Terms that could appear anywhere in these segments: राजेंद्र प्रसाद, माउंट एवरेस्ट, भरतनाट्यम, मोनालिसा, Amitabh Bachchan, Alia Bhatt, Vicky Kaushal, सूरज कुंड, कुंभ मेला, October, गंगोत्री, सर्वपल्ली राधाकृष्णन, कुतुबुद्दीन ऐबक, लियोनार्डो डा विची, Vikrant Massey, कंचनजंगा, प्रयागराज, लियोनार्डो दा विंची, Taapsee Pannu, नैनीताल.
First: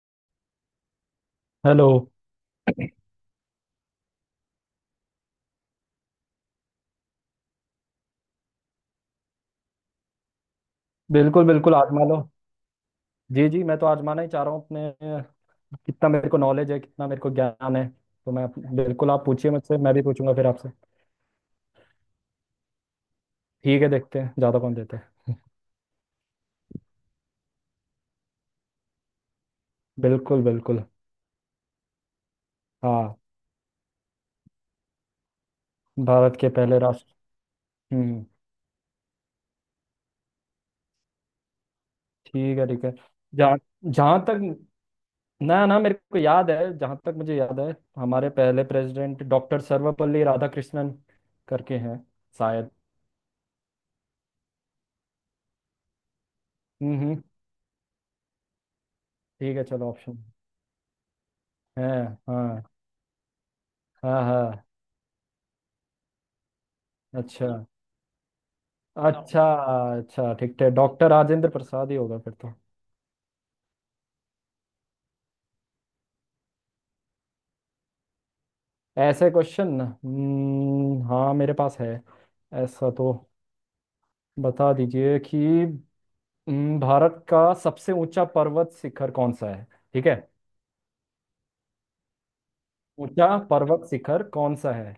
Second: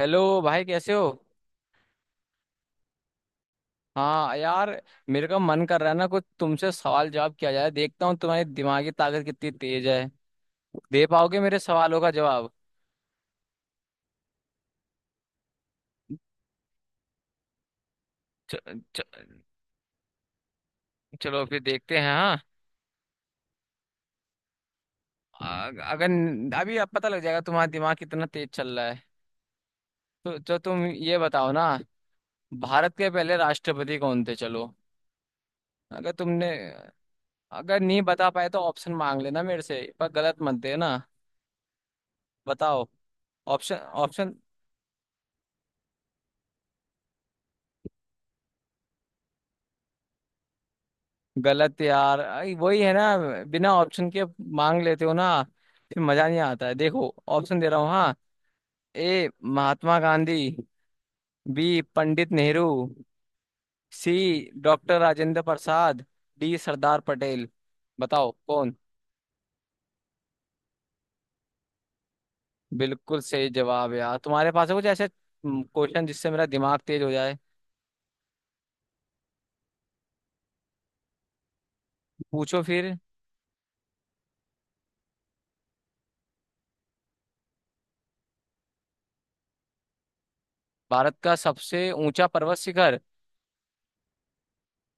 Hello भाई कैसे हो। हेलो। हाँ यार, मेरे का मन कर रहा है ना कुछ तुमसे सवाल जवाब किया जाए, देखता हूँ तुम्हारी दिमागी ताकत कितनी तेज है। दे पाओगे बिल्कुल मेरे बिल्कुल सवालों आजमा का लो। जवाब? जी जी मैं तो आजमाना ही चाह रहा हूँ अपने कितना मेरे को नॉलेज है कितना मेरे को ज्ञान है तो मैं च, च, बिल्कुल आप पूछिए मुझसे, मैं भी पूछूंगा फिर आपसे। चलो फिर देखते हैं। हाँ, ठीक है, देखते हैं ज़्यादा कौन देते हैं। अगर अभी अब पता लग जाएगा तुम्हारा दिमाग कितना तेज चल रहा है। तो बिल्कुल जो तुम बिल्कुल। ये बताओ ना, भारत के हाँ। पहले राष्ट्रपति कौन थे, चलो। अगर भारत तुमने के पहले राष्ट्र। अगर नहीं हम्म। बता पाए तो ऑप्शन मांग लेना मेरे से, पर गलत मत देना। ठीक है ठीक बताओ। है। जहाँ ऑप्शन? जहाँ ऑप्शन? तक ना ना मेरे को याद है, जहाँ तक मुझे याद है हमारे पहले प्रेसिडेंट डॉक्टर सर्वपल्ली राधाकृष्णन करके गलत हैं यार। शायद। वही है ना, बिना ऑप्शन के मांग लेते हो ना, फिर मजा नहीं आता है। हम्म देखो हम्म, ऑप्शन दे रहा हूँ, हाँ। ए ठीक है, चलो महात्मा ऑप्शन गांधी, बी है। पंडित हाँ नेहरू, हाँ। सी हाँ डॉक्टर राजेंद्र प्रसाद, डी सरदार पटेल। अच्छा। बताओ कौन। हाँ अच्छा। अच्छा, ठीक है, डॉक्टर राजेंद्र प्रसाद ही होगा फिर तो। बिल्कुल सही जवाब यार। तुम्हारे पास है कुछ ऐसे क्वेश्चन जिससे मेरा दिमाग तेज हो जाए? ऐसे क्वेश्चन। हाँ मेरे पास है। पूछो ऐसा फिर। तो बता दीजिए कि भारत का सबसे ऊंचा पर्वत शिखर कौन सा है। ठीक है। भारत का सबसे ऊंचा पर्वत शिखर? ऊंचा पर्वत शिखर कौन सा है।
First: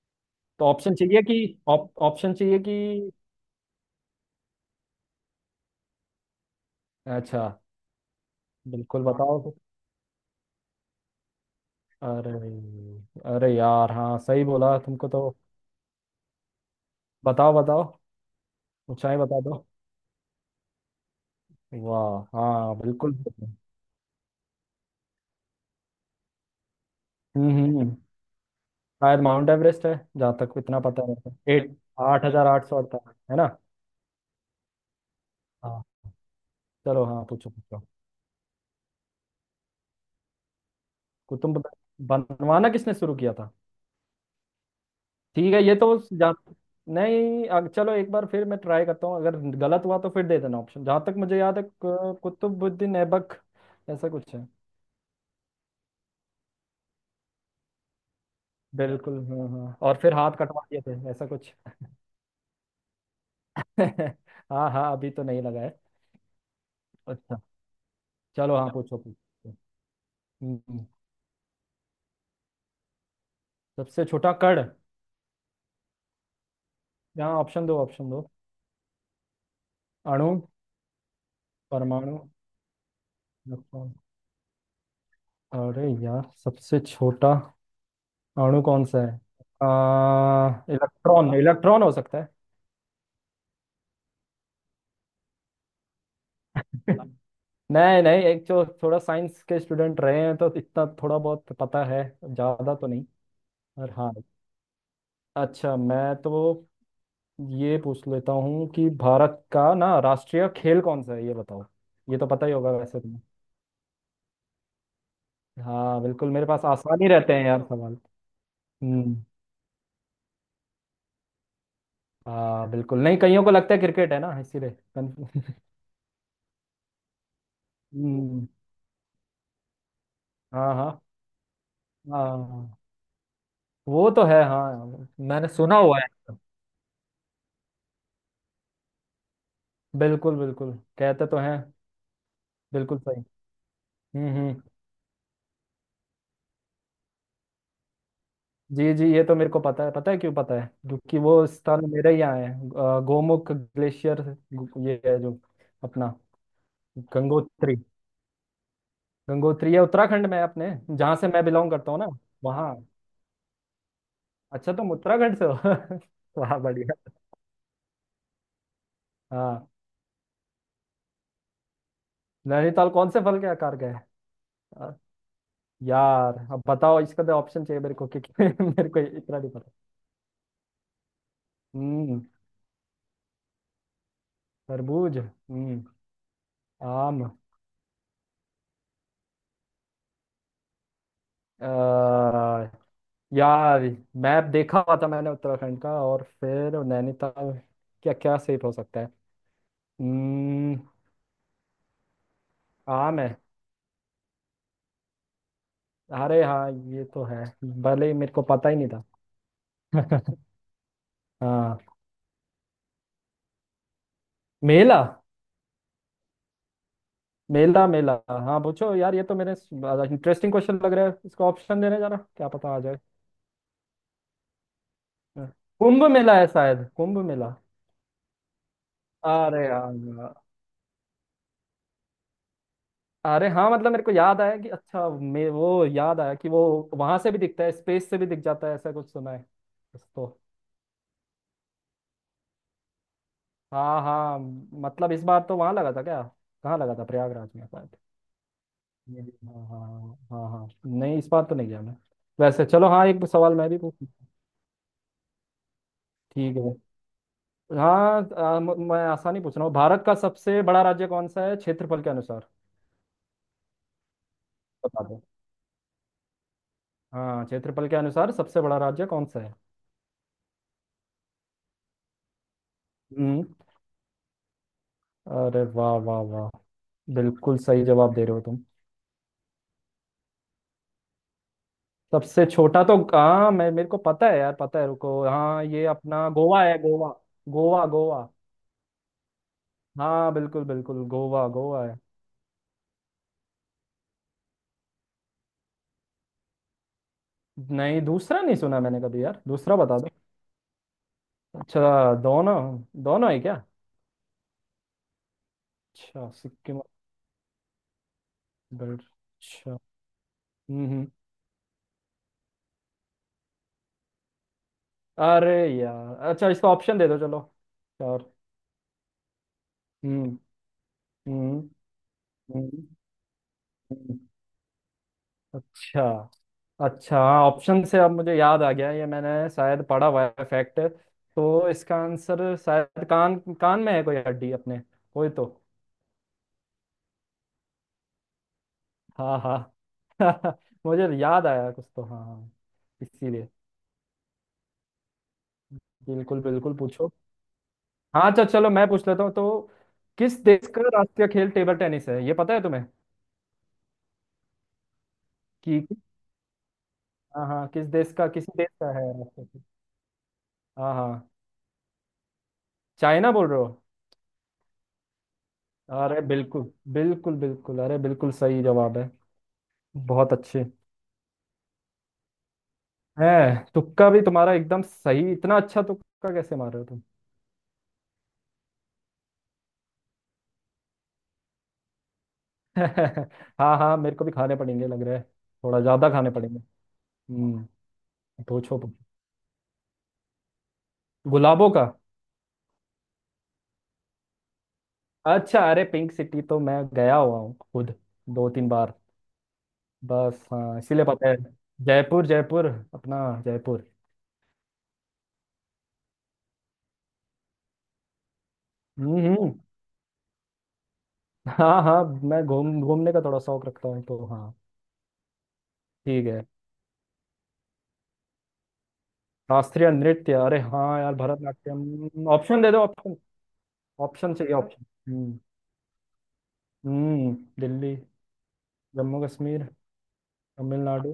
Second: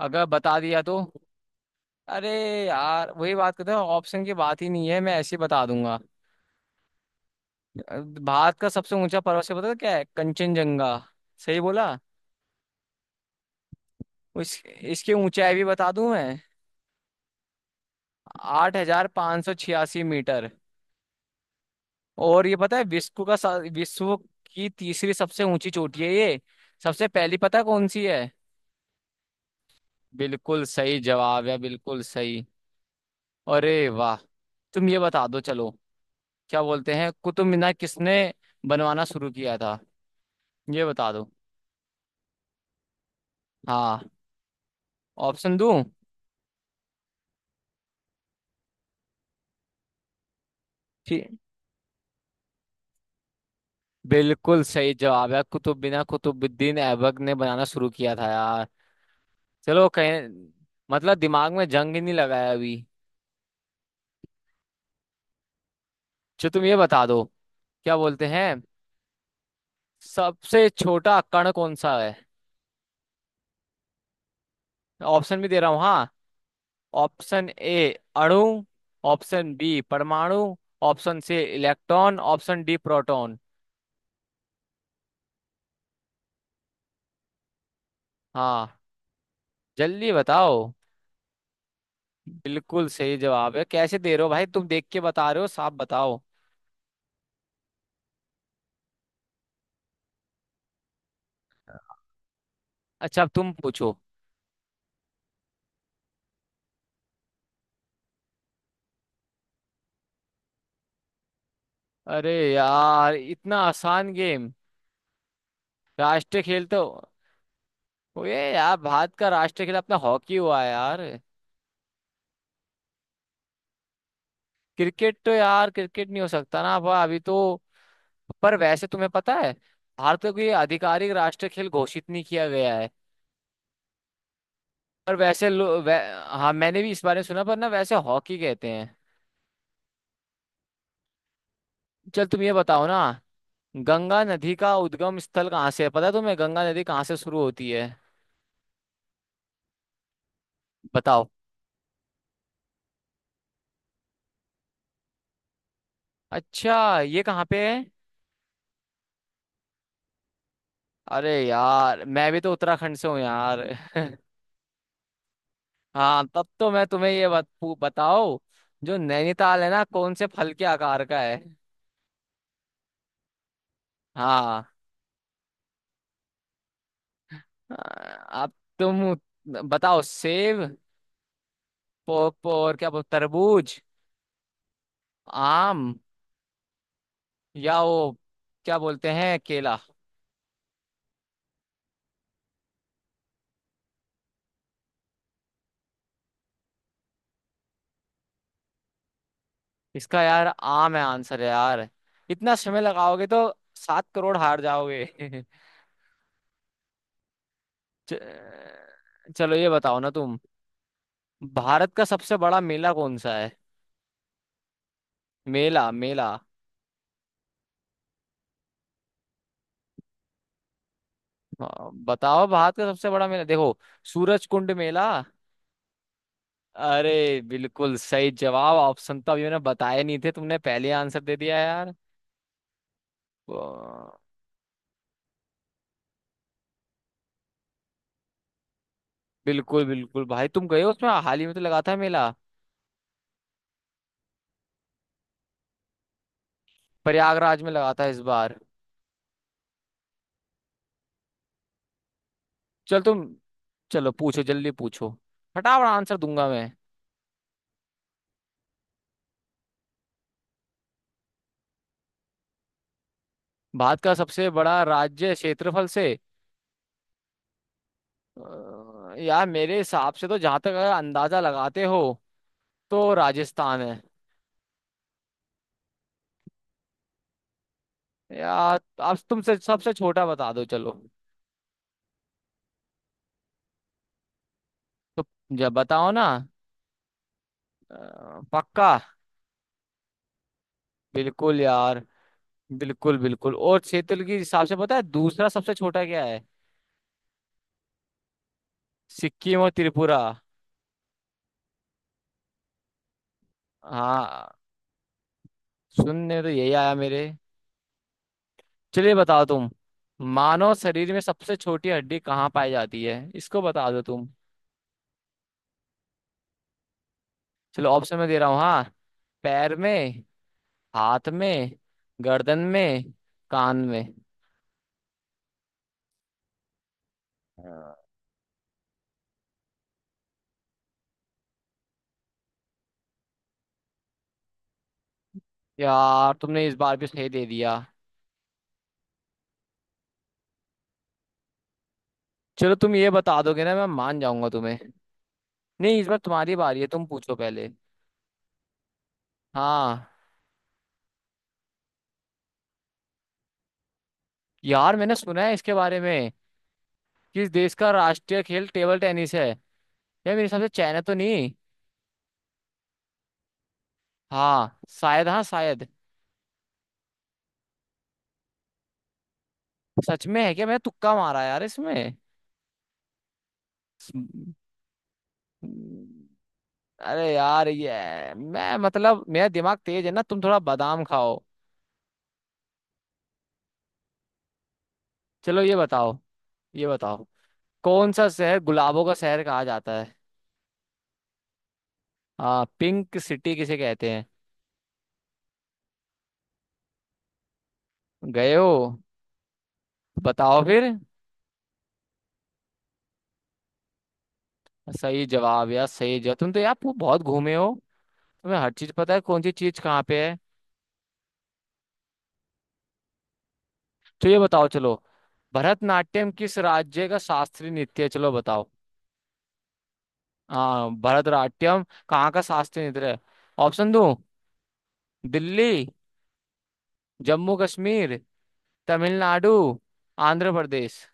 अगर बता तो दिया ऑप्शन तो? चाहिए कि ऑप- अरे ऑप्शन चाहिए कि यार, वही बात करते हो ऑप्शन की, बात ही नहीं है, मैं ऐसे ही बता दूंगा। अच्छा भारत का सबसे बिल्कुल ऊंचा बताओ पर्वत, से तो। पता है क्या है? कंचनजंगा। सही बोला। अरे, अरे यार हाँ सही बोला तुमको इसकी तो। ऊंचाई भी बता दूं मैं? बताओ बताओ। आठ हजार ऊंचाई बता पांच सौ दो। छियासी मीटर वाह, और ये हाँ पता है, बिल्कुल। विश्व की तीसरी सबसे ऊंची चोटी है ये। सबसे पहली हम्म पता है हम्म, कौन हम्म। सी है? शायद माउंट एवरेस्ट है, जहाँ तक बिल्कुल इतना सही पता है मेरे को, जवाब है, एट बिल्कुल आठ सही। हजार आठ सौ अड़तालीस है ना। अरे वाह। तुम ये बता दो चलो, हाँ, क्या बोलते चलो, हैं, हाँ कुतुब पूछो मीनार पूछो। किसने बनवाना शुरू किया था, ये बता दो। को तुम बता- बनवाना किसने शुरू किया था। हाँ, ठीक ऑप्शन है, ये दूं? तो जा नहीं, चलो एक बार फिर मैं ट्राई करता हूँ, अगर गलत हुआ तो फिर दे देना ऑप्शन। जहाँ तक मुझे याद है कुतुबुद्दीन ऐबक, ऐसा कुछ है। बिल्कुल सही जवाब है, कुतुबुद्दीन कुतुबुद्दीन ऐबक ने बनाना शुरू किया था यार। बिल्कुल, हाँ हाँ, चलो और फिर कहीं, हाथ कटवा दिए थे मतलब ऐसा दिमाग कुछ। में जंग ही नहीं लगाया अभी। हाँ हाँ, अभी तो नहीं लगा है। जो तुम ये बता दो, अच्छा, क्या बोलते हैं, चलो, हाँ पूछो पूछो। सबसे हम्म, छोटा कण कौन सा है? सबसे छोटा कण, ऑप्शन भी दे रहा हूँ, हाँ। यहाँ ऑप्शन ऑप्शन दो, ए ऑप्शन दो। अणु, ऑप्शन बी अणु। परमाणु, ऑप्शन सी परमाणु। Electron, option D proton. Electron. अरे यार सबसे छोटा अणु हाँ, कौन सा है। आ, जल्दी बताओ। इलेक्ट्रॉन, इलेक्ट्रॉन हो सकता है। बिल्कुल सही जवाब है। कैसे दे रहे हो भाई, तुम देख के बता रहे हो? साफ बताओ। नहीं नहीं, एक जो थोड़ा साइंस के स्टूडेंट रहे हैं तो इतना थोड़ा बहुत पता है, ज्यादा तो नहीं। अच्छा, अब तुम और पूछो। हाँ, अच्छा, मैं तो ये पूछ लेता हूँ कि भारत का ना राष्ट्रीय खेल कौन सा है, ये बताओ। ये तो अरे पता ही होगा वैसे यार, तुम्हें। इतना आसान गेम? हाँ बिल्कुल, राष्ट्रीय मेरे पास खेल तो आसान ही रहते हैं यार सवाल। वो ये यार, भारत हम्म, का राष्ट्रीय खेल अपना हॉकी हुआ है यार। हाँ बिल्कुल, नहीं कईयों को लगता है क्रिकेट है ना, इसीलिए। क्रिकेट तो यार, क्रिकेट नहीं हो सकता ना अब, अभी तो। हम्म, पर वैसे तुम्हें पता है, भारत को ये हाँ हाँ। आधिकारिक राष्ट्रीय खेल घोषित नहीं किया गया हाँ है। वो तो है, हाँ पर वैसे मैंने सुना हुआ है। हाँ मैंने भी इस बारे में सुना, पर ना वैसे हॉकी कहते हैं। बिल्कुल बिल्कुल, कहते तो हैं, चल तुम ये बताओ ना, बिल्कुल सही। गंगा नदी हम्म, का उद्गम स्थल कहाँ से है, पता है तुम्हें, गंगा नदी कहाँ से शुरू होती है? जी जी, ये तो मेरे को पता है, पता है क्यों पता है, क्योंकि बताओ। वो स्थान मेरे ही यहाँ है, गोमुख ग्लेशियर ये है जो अपना, अच्छा, ये कहाँ पे गंगोत्री। है? गंगोत्री है, उत्तराखंड में है अपने, जहाँ से अरे मैं बिलोंग करता हूँ यार, ना। मैं भी तो वहाँ, उत्तराखंड से हूँ यार अच्छा तुम उत्तराखंड से हो। हाँ, तब वाह तो मैं तुम्हें बढ़िया। ये बताओ, जो नैनीताल हाँ, है ना, कौन से फल के आकार का है? नैनीताल कौन से फल के आकार का हाँ। है। यार अब बताओ, इसका तो ऑप्शन आ, चाहिए मेरे को, क्योंकि अब मेरे को तुम इतना नहीं पता। बताओ, सेब, हम्म, पो, पो, और क्या बोल, तरबूज, तरबूज, हम्म, आम, आम। या वो क्या बोलते हैं, केला। आ, यार मैप देखा हुआ था मैंने उत्तराखंड का, और फिर नैनीताल, क्या क्या सेफ हो सकता है। इसका यार हम्म, आम है, आंसर है यार। इतना समय आम लगाओगे है। तो 7 करोड़ हार जाओगे अरे हाँ, ये तो है, भले ही मेरे को पता ही च- नहीं चलो ये बताओ ना था। तुम, हाँ, भारत का सबसे बड़ा मेला कौन सा है? मेला। मेला मेला। मेला मेला, हाँ पूछो यार, ये तो मेरे इंटरेस्टिंग क्वेश्चन लग रहा है, इसका ऑप्शन हाँ, देने जा रहा, बताओ, क्या पता भारत आ का जाए। सबसे बड़ा मेला, देखो सूरज कुंड मेला। हाँ। कुंभ मेला है शायद, कुंभ अरे मेला। बिल्कुल सही जवाब। ऑप्शन तो अभी मैंने अरे बताए नहीं थे, हाँ, तुमने पहले आंसर दे दिया यार। अरे हाँ, मतलब मेरे को वाह, याद आया कि अच्छा, मैं वो, याद आया कि वो वहां से भी दिखता है, स्पेस से भी दिख जाता है, ऐसा कुछ सुना है। बिल्कुल बिल्कुल। उसको। भाई तुम गए हो उसमें, हाल ही में तो लगा था मेला। हाँ हाँ, मतलब इस बार तो वहां लगा था क्या। कहाँ लगा था, प्रयागराज प्रयागराज में में लगा शायद। था इस बार। हाँ हाँ हाँ हाँ, नहीं, इस बार तो नहीं गया मैं। वैसे चलो, चल हाँ, तुम, एक सवाल मैं भी पूछूं। चलो पूछो, जल्दी पूछो, फटाफट आंसर दूंगा ठीक मैं। है, हाँ मैं आसानी पूछ रहा हूँ, भारत का सबसे बड़ा राज्य कौन सा है, क्षेत्रफल के अनुसार। भारत का सबसे बड़ा बता दो। राज्य, क्षेत्रफल से? हाँ, क्षेत्रफल के अनुसार सबसे बड़ा राज्य कौन सा यार है। मेरे हिसाब से तो, जहां तक अगर अंदाजा लगाते हो, तो हम्म, राजस्थान है। अरे वाह वाह वाह, बिल्कुल सही जवाब दे रहे हो तुम। यार अब तुमसे, सबसे छोटा बता दो चलो। सबसे छोटा तो हाँ, मैं, मेरे को पता है यार, पता है, रुको, तो हाँ, जब ये बताओ ना, अपना गोवा है, गोवा। गोवा गोवा। पक्का? हाँ बिल्कुल बिल्कुल, गोवा, बिल्कुल गोवा है। यार, बिल्कुल बिल्कुल। और क्षेत्र के हिसाब से पता है दूसरा सबसे छोटा क्या है? नहीं दूसरा नहीं सुना मैंने कभी यार, सिक्किम और दूसरा बता दो। त्रिपुरा। अच्छा दोनों, दोनों है क्या। हाँ, अच्छा सुनने में तो यही सिक्किम और आया मेरे। बेल्ट, चलिए बताओ तुम। अच्छा। मानव हम्म हम्म। शरीर में सबसे छोटी हड्डी कहाँ पाई जाती है, इसको बता दो तुम। अरे यार, अच्छा, इसका ऑप्शन दे दो चलो, चलो ऑप्शन में और दे रहा हूँ, हाँ। पैर में, हम्म हाथ हम्म में, गर्दन हम्म में, कान में। हम्म। अच्छा अच्छा, हाँ ऑप्शन हाँ, से अब मुझे याद आ गया, ये मैंने शायद पढ़ा हुआ है फैक्ट। तो इसका आंसर शायद कान, कान में है कोई हड्डी अपने, कोई तो। यार तुमने इस बार भी सही दे दिया। हाँ हाँ, मुझे याद आया कुछ तो, हाँ हाँ, चलो तुम ये बता इसीलिए। दोगे ना, मैं मान जाऊंगा तुम्हें। नहीं, इस बार बिल्कुल तुम्हारी बिल्कुल, बारी है, तुम पूछो। पूछो पहले। हाँ, अच्छा, चलो मैं पूछ लेता हूँ, तो हाँ, किस देश का राष्ट्रीय खेल टेबल टेनिस है, ये पता है तुम्हें यार मैंने सुना है इसके कि। बारे में कि हाँ इस हाँ, देश किस का देश का, राष्ट्रीय किसी खेल देश का टेबल है टेनिस है राष्ट्रीय यार। खेल? मेरे हिसाब से हाँ चाइना तो हाँ, नहीं? चाइना बोल रहे हो। हाँ शायद, हाँ शायद। अरे बिल्कुल, बिल्कुल बिल्कुल, अरे बिल्कुल सही जवाब है। सच बहुत में है अच्छे क्या? मैंने तुक्का मारा यार इसमें। है, तुक्का भी तुम्हारा एकदम सही, इतना अच्छा तुक्का कैसे मार रहे हो तुम। अरे यार ये मैं, मतलब मेरा दिमाग तेज है ना, तुम थोड़ा बादाम खाओ। हाँ हाँ, मेरे को भी खाने पड़ेंगे लग रहा है। चलो ये थोड़ा ज्यादा बताओ, खाने पड़ेंगे। ये बताओ, हम्म, कौन सा शहर पूछो पूछो। गुलाबों का शहर कहा जाता है? गुलाबों का, हाँ, पिंक सिटी किसे कहते हैं? अच्छा, अरे पिंक सिटी तो मैं गया हुआ हूँ खुद, दो गए तीन हो? बार, बस बताओ हाँ फिर। इसीलिए पता है। जयपुर जयपुर, अपना, जयपुर। सही जवाब यार, सही जवाब। तुम तो यार पू- बहुत घूमे हो तुम्हें, हर चीज पता हम्म है कौन सी हम्म, चीज कहाँ पे है। हाँ हाँ, मैं घूम, घूमने का थोड़ा शौक रखता हूँ, तो तो ये हाँ। बताओ चलो, ठीक भरतनाट्यम है, किस राज्य का शास्त्रीय नृत्य है, चलो बताओ। शास्त्रीय नृत्य, अरे हाँ, हाँ यार, भरतनाट्यम भरतनाट्यम कहाँ का ऑप्शन दे दो, शास्त्रीय नृत्य ऑप्शन। है? ऑप्शन दो? ऑप्शन चाहिए ऑप्शन। हम्म दिल्ली, हम्म। जम्मू दिल्ली। कश्मीर, जम्मू तमिलनाडु, कश्मीर। आंध्र प्रदेश। तमिलनाडु।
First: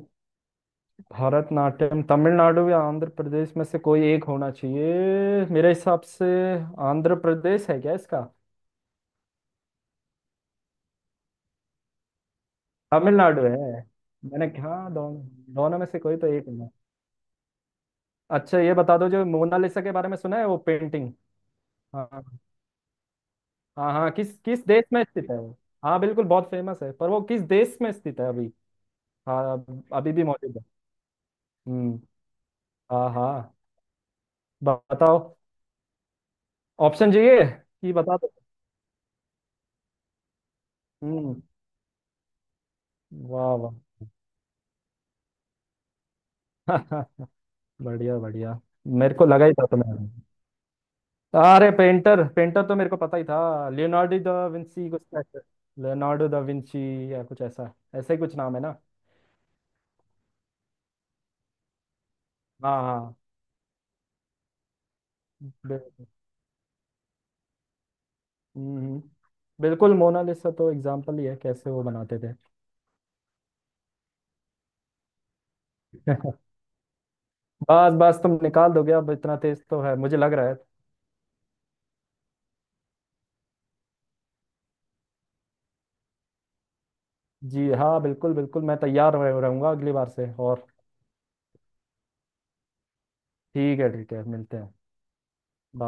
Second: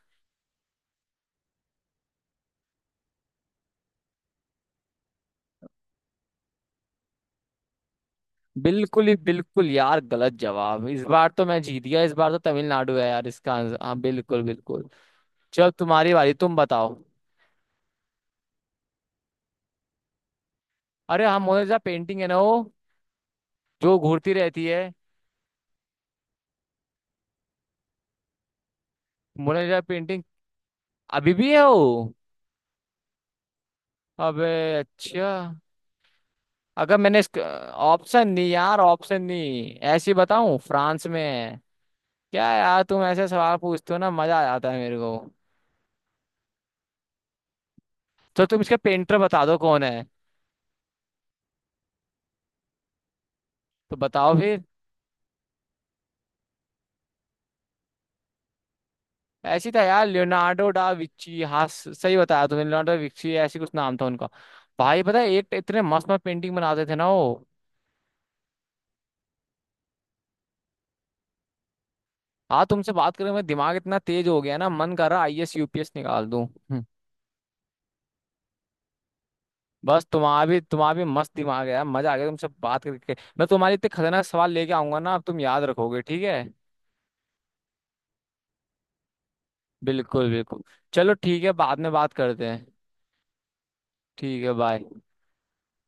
भारतनाट्यम तमिलनाडु या आंध्र प्रदेश में से कोई एक होना चाहिए मेरे हिसाब से। आंध्र प्रदेश है क्या इसका। बिल्कुल ही बिल्कुल यार, गलत जवाब। इस बार तो मैं जीत गया, इस बार तो तमिलनाडु है यार तमिलनाडु इसका है। आंसर, हाँ बिल्कुल मैंने, बिल्कुल। हाँ, दोनों चलो दोनों में से तुम्हारी कोई तो बारी, एक तुम होगा। बताओ। अच्छा, ये बता दो जो मोनालिसा के बारे में सुना है वो पेंटिंग। अरे हम, मोनालिसा पेंटिंग हाँ है ना वो, हाँ जो हाँ, घूरती किस, रहती किस है। देश में स्थित है वो। हाँ बिल्कुल, बहुत फेमस है, पर वो किस देश में स्थित है अभी। हाँ, मोनालिसा अभी पेंटिंग भी मौजूद है। अभी भी है वो। हम्म, हाँ हाँ, अबे ब- अच्छा, बताओ अगर ऑप्शन मैंने चाहिए कि, बता ऑप्शन दो। नहीं, यार ऑप्शन नहीं ऐसी बताऊं, फ्रांस में हम्म, है। क्या यार तुम ऐसे सवाल वाह पूछते हो ना, मजा आ जाता है मेरे को। वाह। बढ़िया तो बढ़िया। तुम इसका मेरे पेंटर को बता लगा ही दो, था कौन तुम्हें। है? अरे पेंटर, पेंटर तो मेरे को पता ही था, तो लियोनार्डो बताओ दा फिर। विंची कुछ। लियोनार्डो दा विंची या कुछ ऐसा, ऐसा ही कुछ नाम है ना। ऐसी था यार लियोनार्डो डा विची, हाँ सही बताया तुमने, हाँ लियोनार्डो हाँ, विची ऐसी कुछ नाम था उनका। भाई पता है, एक इतने बिल्कुल। मस्त मस्त पेंटिंग बनाते थे ना वो। हम्म, बिल्कुल मोनालिसा तो एग्जाम्पल ही है, कैसे वो बनाते थे। हाँ तुमसे बात करें, मैं दिमाग इतना तेज हो गया ना, मन कर रहा आईएएस यूपीएस निकाल दूं। बस बस, तुम निकाल दोगे अब, इतना तेज तो है बस मुझे लग तुम्हारा रहा है। भी, तुम्हारा भी मस्त दिमाग है यार, मजा आ गया तुमसे बात करके। मैं तुम्हारे इतने खतरनाक सवाल लेके आऊंगा ना, अब तुम याद रखोगे, ठीक है? जी हाँ, बिल्कुल बिल्कुल, मैं तैयार रहूंगा अगली बार बिल्कुल से, बिल्कुल। और चलो ठीक है, बाद में बात करते हैं। ठीक है ठीक है, ठीक है मिलते हैं। बाय।